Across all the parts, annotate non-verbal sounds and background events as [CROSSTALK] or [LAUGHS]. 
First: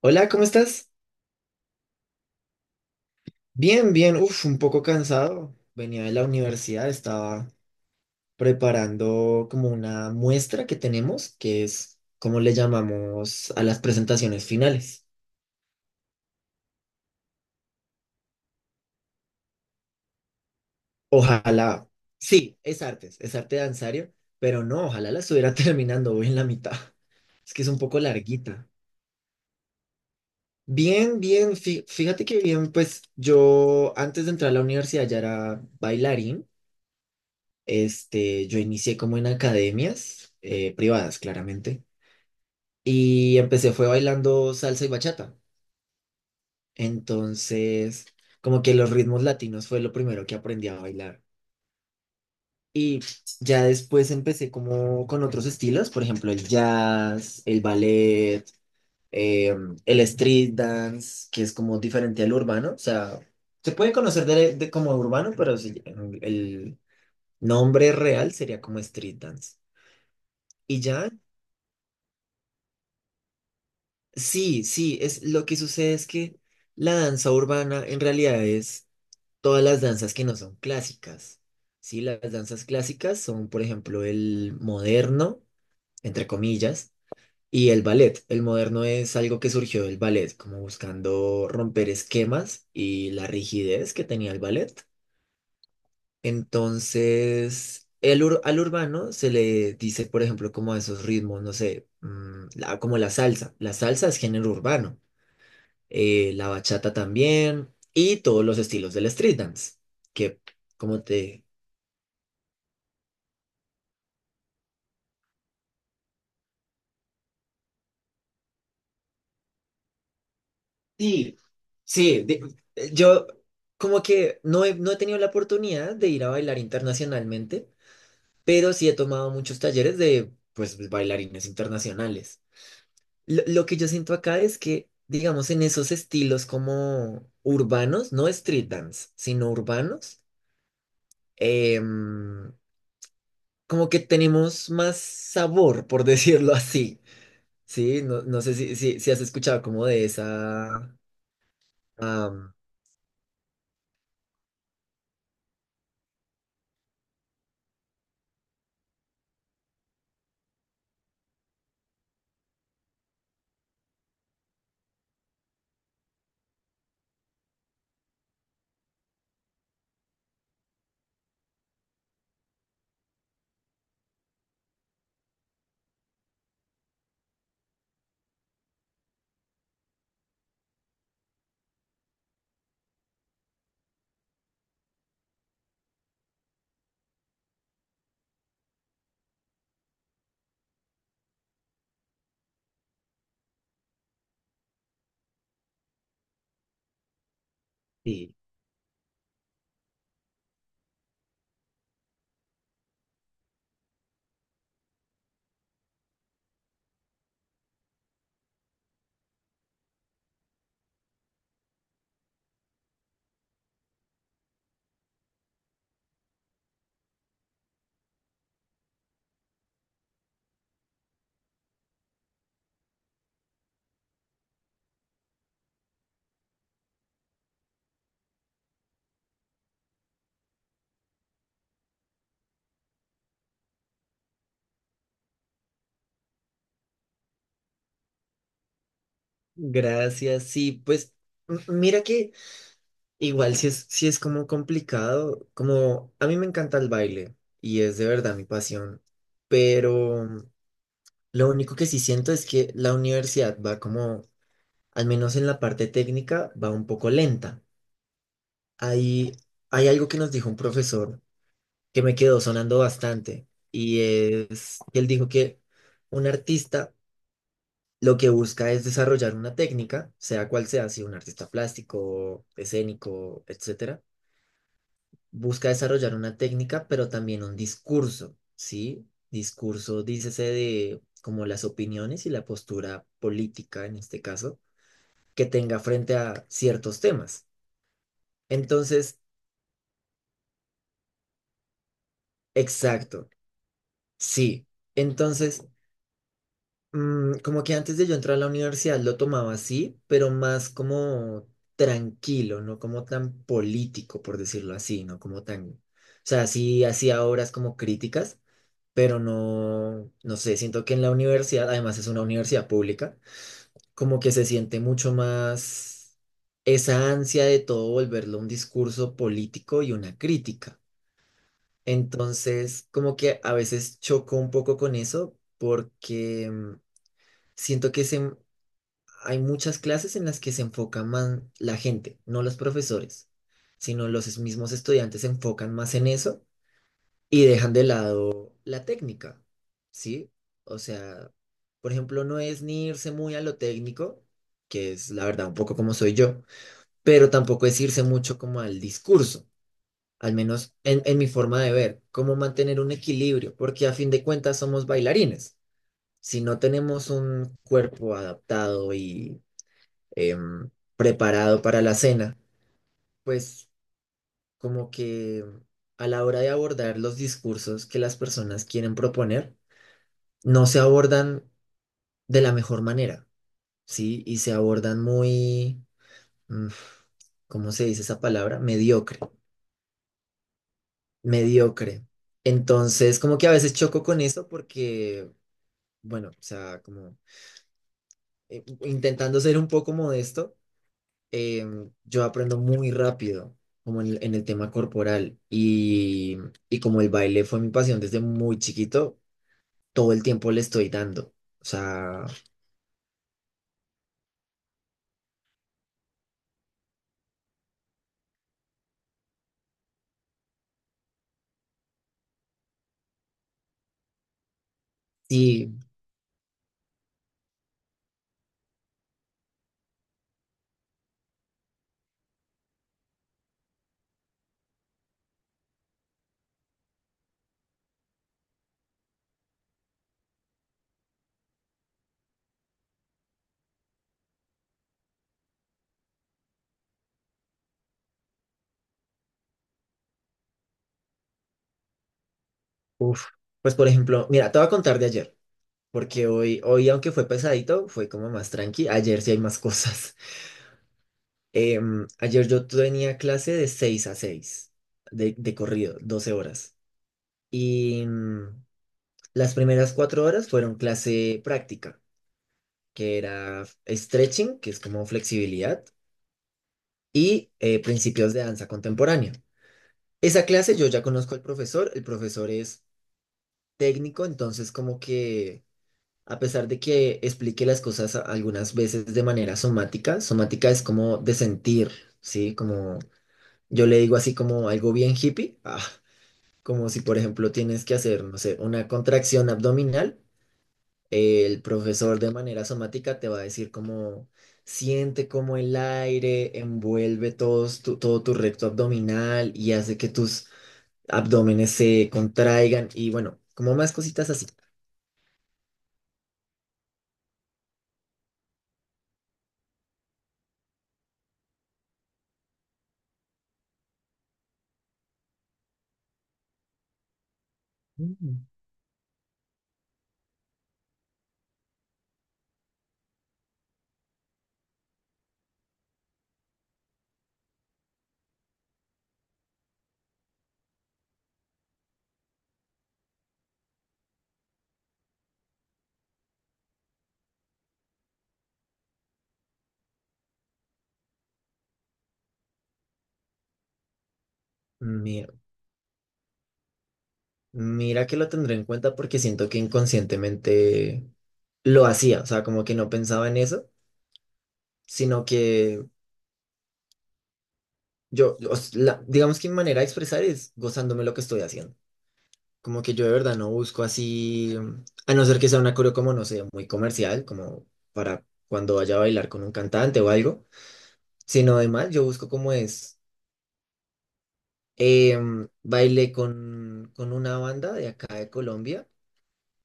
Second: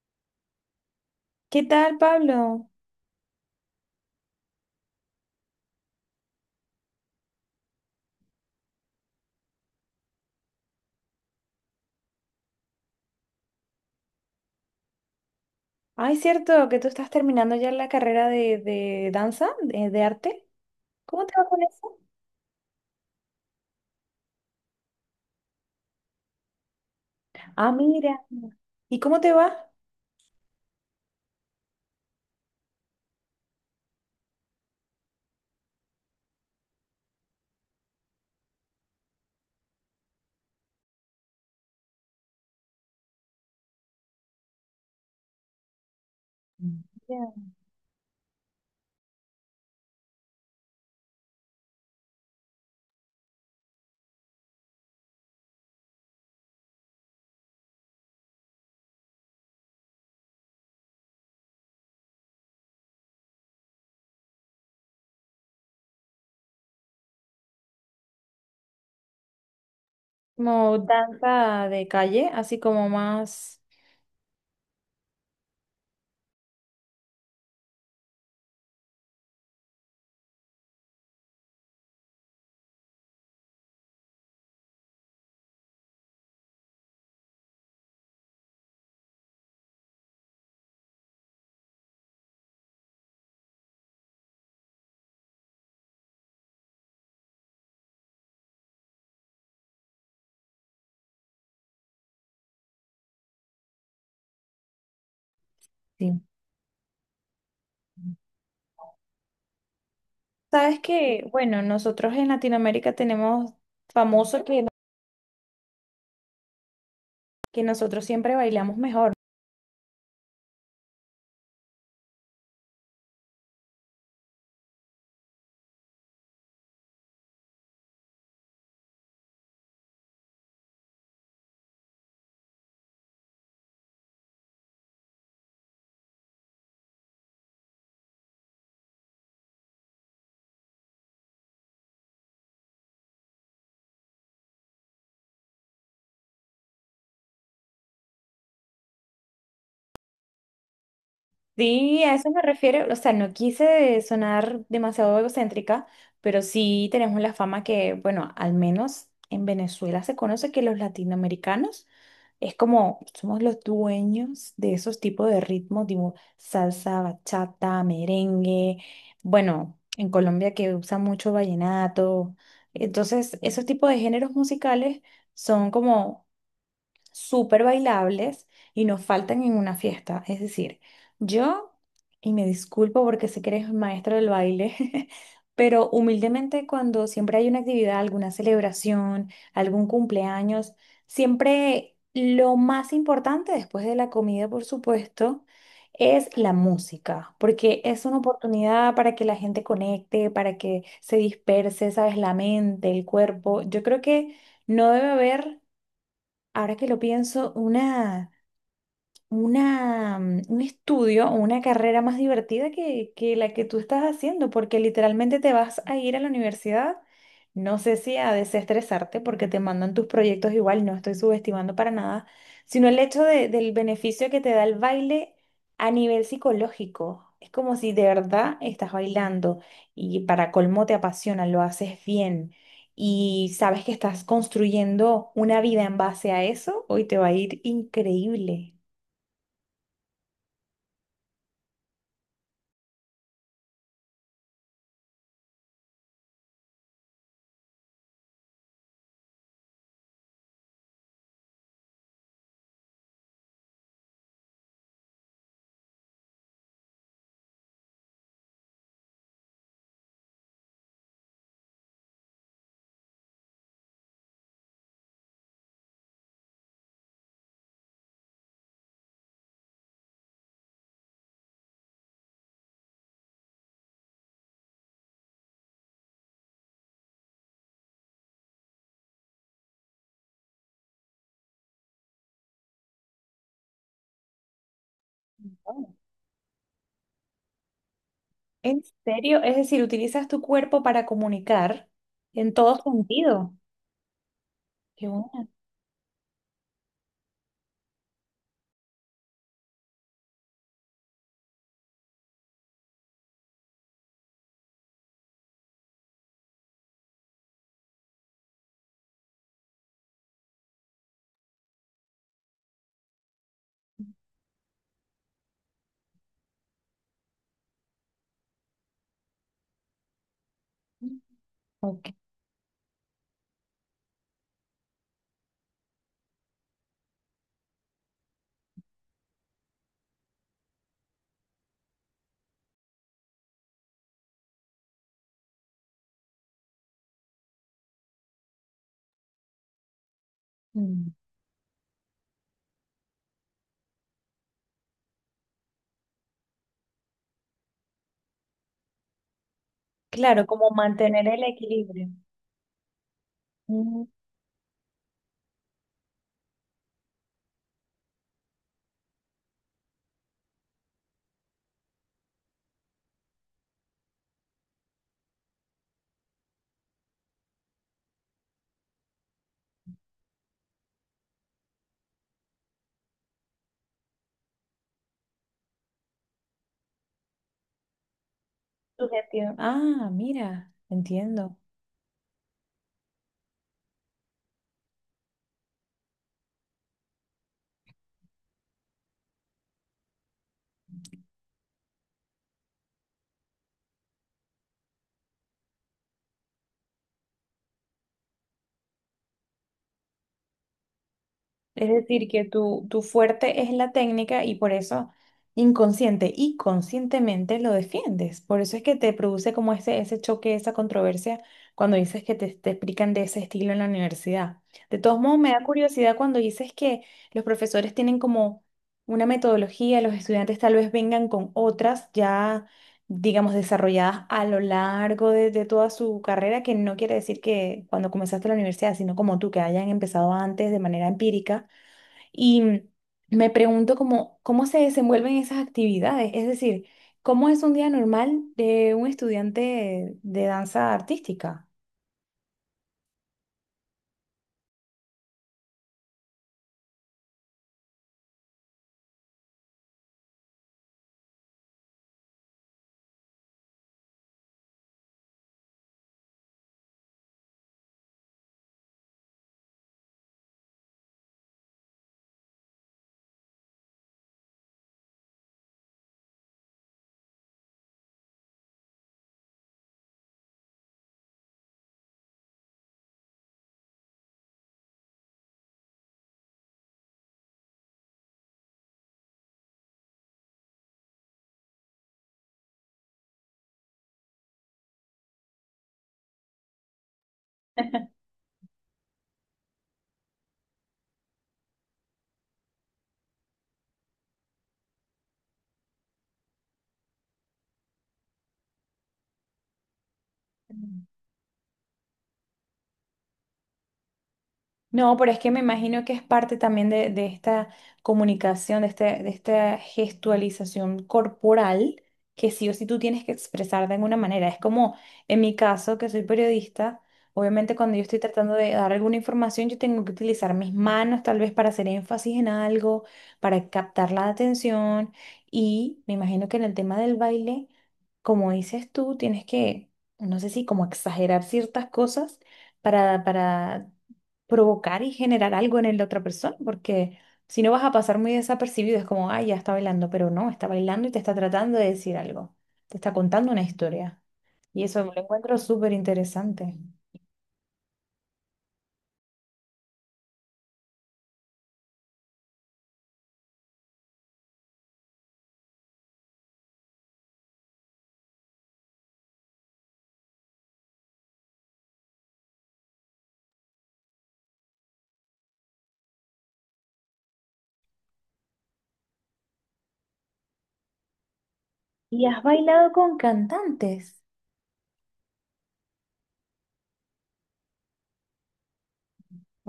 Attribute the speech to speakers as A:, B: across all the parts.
A: Hola, ¿cómo estás?
B: ¿Qué tal, Pablo?
A: Bien, bien, uf, un poco cansado. Venía de la universidad, estaba preparando como una muestra que tenemos, que es como le llamamos a las presentaciones finales.
B: Ay, cierto que tú estás terminando ya la carrera de danza, de arte. ¿Cómo te va con
A: Ojalá,
B: eso?
A: sí, es artes, es arte danzario, pero no, ojalá la estuviera [LAUGHS] terminando hoy en la mitad. Es que es
B: Ah,
A: un poco
B: mira.
A: larguita.
B: ¿Y cómo te va?
A: Bien, bien, fíjate que bien, pues yo antes de entrar a la universidad ya era bailarín. Este, yo inicié como en academias privadas, claramente, y empecé fue bailando salsa y bachata.
B: Mira.
A: Entonces, como que los ritmos latinos fue lo primero que aprendí a bailar. Y ya después empecé como con otros estilos, por ejemplo, el jazz, el ballet, eh, el street dance, que es como diferente al urbano. O sea, se puede conocer de como urbano, pero sí, el nombre real sería como street dance.
B: Como
A: Y ya
B: danza de calle, así como más...
A: sí, sí, es lo que sucede es que la danza urbana en realidad es todas las danzas que no son clásicas. Sí, las danzas clásicas son, por ejemplo, el moderno, entre comillas, y el ballet. El moderno es algo que surgió del ballet, como buscando romper esquemas y la rigidez que tenía el ballet. Entonces, al urbano se le dice, por ejemplo, como a esos ritmos, no sé, como la salsa. La salsa es género urbano,
B: Sí.
A: la bachata también y todos los estilos del street dance, que
B: Sabes
A: como
B: que,
A: te...
B: bueno, nosotros en Latinoamérica tenemos famoso que nosotros siempre bailamos mejor.
A: Sí, sí, yo como que no he tenido la oportunidad de ir a bailar internacionalmente, pero sí he tomado muchos talleres de pues bailarines internacionales. Lo que yo siento acá es que, digamos, en esos estilos como urbanos, no street dance, sino urbanos, em, como que tenemos más sabor, por [LAUGHS] decirlo así. Sí, no, no sé si has escuchado como de esa...
B: Sí, a eso me
A: am,
B: refiero. O sea, no quise sonar demasiado egocéntrica, pero sí tenemos la fama que, bueno, al menos en Venezuela se conoce que los latinoamericanos es como somos los dueños de esos tipos de ritmos, tipo salsa, bachata, merengue. Bueno, en Colombia que usa mucho vallenato. Entonces, esos tipos de géneros musicales son como súper bailables y no faltan en una fiesta. Es decir, yo, y me disculpo porque sé que eres maestro del baile, [LAUGHS] pero humildemente cuando siempre hay una actividad, alguna celebración, algún cumpleaños, siempre lo más importante después de la comida, por supuesto, es la música, porque es una
A: sí,
B: oportunidad para que la gente conecte, para que se disperse, sabes, la mente, el cuerpo. Yo creo que no debe haber. Ahora que lo pienso, un estudio o una carrera más divertida que la que tú estás haciendo, porque literalmente te vas a ir a la universidad, no sé si a desestresarte, porque te mandan tus proyectos igual, no estoy subestimando para nada, sino el hecho del beneficio que te da el baile a nivel psicológico. Es como si de verdad estás bailando y para colmo te apasiona, lo haces bien. Y sabes que estás construyendo una vida en base a eso, hoy te va a ir increíble.
A: gracias, sí, pues mira que igual si es, si es como complicado, como a mí me encanta el baile y es de verdad mi pasión, pero lo único que sí siento es que la universidad va como, al menos en la parte técnica, va un poco lenta. Hay, hay algo que nos dijo un profesor que me quedó sonando bastante y es que él dijo que un artista lo que busca es desarrollar una técnica, sea cual sea, si un artista plástico, escénico, etcétera, busca desarrollar una técnica, pero también un discurso, ¿sí? Discurso, dícese de como las opiniones y la postura política, en este caso, que tenga
B: Oh,
A: frente a ciertos temas.
B: ¿en
A: Entonces,
B: serio? Es decir, utilizas tu cuerpo para comunicar en todo
A: exacto,
B: sentido.
A: sí.
B: Qué bueno.
A: Entonces, mm, como que antes de yo entrar a la universidad lo tomaba así, pero más como tranquilo, no como tan político, por decirlo así, no como tan... O sea, sí hacía obras como críticas, pero no, no sé, siento que en la universidad, además es una universidad pública, como que se siente mucho más esa ansia de todo volverlo un discurso político y una crítica.
B: Ok.
A: Entonces, como que a veces choco un poco con eso porque... siento hay muchas clases en las que se enfoca más la gente, no los profesores, sino los mismos estudiantes se enfocan más en eso y dejan de lado la técnica, ¿sí? O
B: Mm.
A: sea, por ejemplo, no es ni irse muy a lo técnico, que es la verdad un poco como soy yo, pero tampoco es irse mucho como al discurso, al
B: Claro, como
A: menos en
B: mantener
A: mi
B: el
A: forma de ver,
B: equilibrio.
A: cómo mantener un equilibrio, porque a
B: Mm.
A: fin de cuentas somos bailarines. Si no tenemos un cuerpo adaptado y em, preparado para la cena, pues como que a la hora de abordar los discursos que las personas quieren proponer, no se abordan de la mejor manera, ¿sí? Y se abordan muy, mm, ¿cómo se dice esa palabra? Mediocre,
B: Subjetivo. Ah, mira, entiendo.
A: mediocre. Entonces, como que a veces choco con eso porque, bueno, o sea, como intentando ser un poco modesto, yo aprendo muy rápido, como el en el tema corporal. Y como el baile fue mi pasión desde muy chiquito, todo el tiempo le estoy dando. O
B: Es decir,
A: sea,
B: que tu fuerte es la técnica y por eso inconsciente y conscientemente lo defiendes. Por eso es que te produce como ese choque, esa controversia cuando dices que te explican de ese estilo en la universidad. De todos modos, me da
A: sí,
B: curiosidad cuando dices que los profesores tienen como una metodología, los estudiantes tal vez vengan con otras ya, digamos, desarrolladas a lo largo de toda su carrera, que no quiere decir que cuando comenzaste la universidad, sino como tú, que hayan empezado antes de manera empírica y me pregunto cómo, cómo se desenvuelven esas actividades, es decir, cómo es un día normal de un estudiante de danza artística.
A: uff. Pues por ejemplo, mira, te voy a contar de ayer, porque hoy, hoy aunque fue pesadito, fue como más tranqui. Ayer sí hay más cosas. [LAUGHS] Em, ayer yo tenía clase de 6 a 6 de corrido, 12 horas. Y las primeras 4 horas fueron clase práctica, que era stretching, que es como flexibilidad, y principios de danza contemporánea. Esa clase yo ya conozco al profesor, el profesor es técnico, entonces como que a pesar de que explique las cosas algunas veces de manera somática, somática es como de sentir, ¿sí? Como yo le digo así como algo bien hippie, [LAUGHS] ah, como si por ejemplo tienes que hacer, no sé, una contracción abdominal. El profesor de manera somática te va a decir cómo siente cómo el aire envuelve todo tu recto abdominal y hace que tus abdómenes se contraigan y bueno, como más cositas así.
B: No, pero es que me imagino que es parte también de esta comunicación, de, este, de esta gestualización corporal, que sí o sí tú tienes que expresar de alguna manera. Es como en mi caso, que soy periodista, obviamente cuando yo estoy
A: Mm.
B: tratando de dar alguna información, yo tengo que utilizar mis manos tal vez para hacer énfasis en algo, para captar la atención. Y me imagino que en el tema del baile, como dices tú, tienes que, no sé si como exagerar ciertas cosas para provocar y generar algo en la otra persona, porque si no vas a pasar muy desapercibido, es como, ay, ya está bailando, pero no, está bailando y te está tratando de decir algo, te está contando una historia. Y eso lo
A: Mira,
B: encuentro súper interesante.
A: mira que lo tendré en cuenta porque siento que inconscientemente lo hacía, o sea, como que no pensaba en eso, sino que digamos que mi manera de expresar es gozándome lo que estoy haciendo. Como que yo de verdad no busco así, mm, a no ser que sea una coreo como, no sé, muy comercial, como para cuando vaya a bailar con un cantante o algo, sino además yo
B: ¿Y
A: busco
B: has
A: como
B: bailado
A: es,
B: con cantantes?
A: bailé con una banda de acá de Colombia,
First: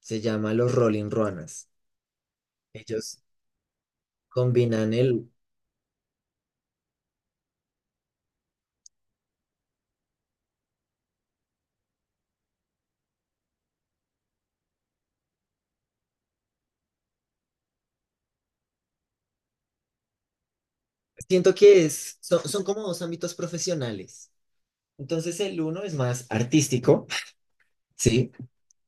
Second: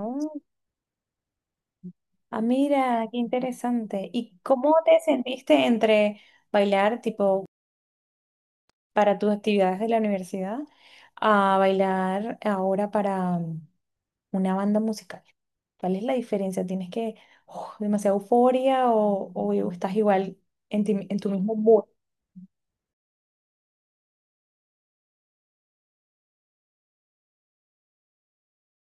A: se llama Los Rolling Ruanas.
B: ah, mira, qué
A: Ellos
B: interesante. ¿Y cómo
A: combinan
B: te
A: el,
B: sentiste entre bailar tipo para tus actividades de la universidad a bailar ahora para una banda musical? ¿Cuál es la diferencia? ¿Tienes que, oh, demasiada euforia o estás igual en, en tu
A: siento
B: mismo
A: que
B: mood?
A: es, son como dos ámbitos profesionales. Entonces el uno es más artístico, [LAUGHS] ¿sí?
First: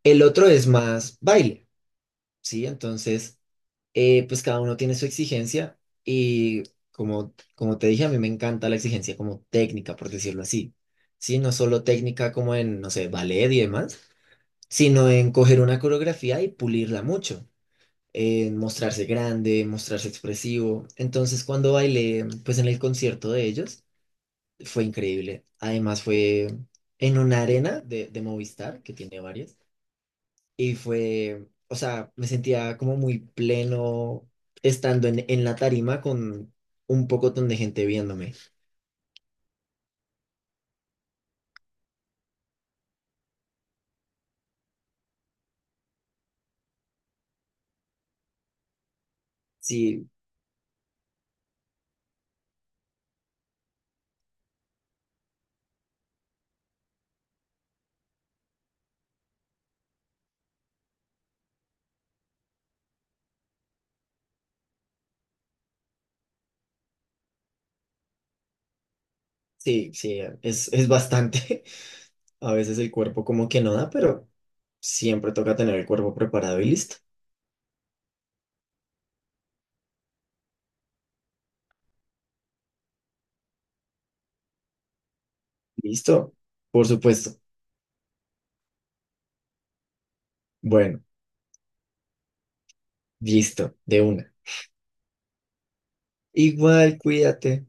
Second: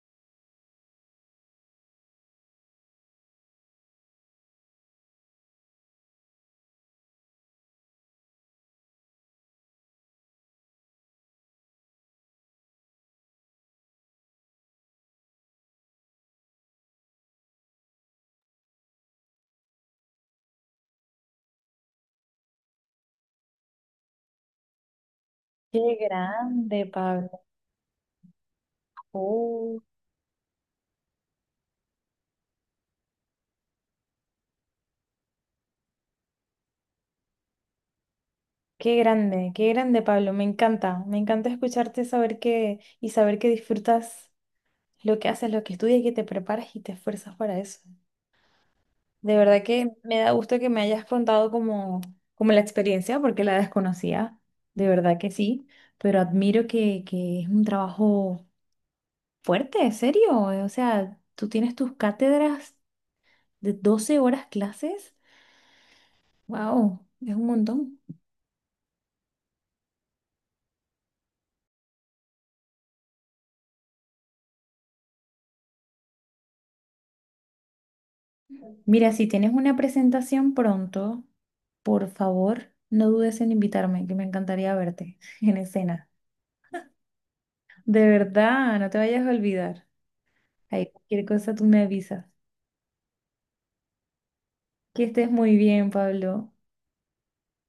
A: El otro es más baile, ¿sí? Entonces... pues cada uno tiene su exigencia y como, como te dije, a mí me encanta la exigencia como técnica, por decirlo así. Sí, no solo técnica como en, no sé, ballet y demás, sino en coger una coreografía y pulirla mucho, en mostrarse grande, mostrarse expresivo. Entonces, cuando bailé, pues en el concierto de ellos, fue increíble.
B: Qué
A: Además, fue
B: grande,
A: en
B: Pablo.
A: una arena de Movistar, que tiene varias.
B: Oh,
A: Y fue, o sea, me sentía como muy pleno estando en la tarima con un pocotón de gente viéndome.
B: qué grande, Pablo. Me encanta escucharte saber que y saber que disfrutas lo que haces, lo que estudias, y que te preparas y te esfuerzas para eso. De verdad que
A: Sí,
B: me da gusto que me hayas contado como, como la experiencia, porque la desconocía. De verdad que sí, pero admiro que es un trabajo fuerte, ¿serio? O sea, tú tienes tus cátedras de 12 horas clases. Wow, es un montón.
A: sí, sí, es bastante. [LAUGHS] A veces el cuerpo como que no da, pero siempre toca tener el cuerpo preparado y listo.
B: Mira, si tienes una presentación pronto, por favor, no dudes en invitarme, que me encantaría verte [LAUGHS] en escena.
A: Listo, por supuesto.
B: De verdad, no te vayas a olvidar. Ahí,
A: Bueno,
B: cualquier cosa tú me avisas.
A: listo, de una.
B: Que estés muy bien, Pablo.
A: Igual, cuídate.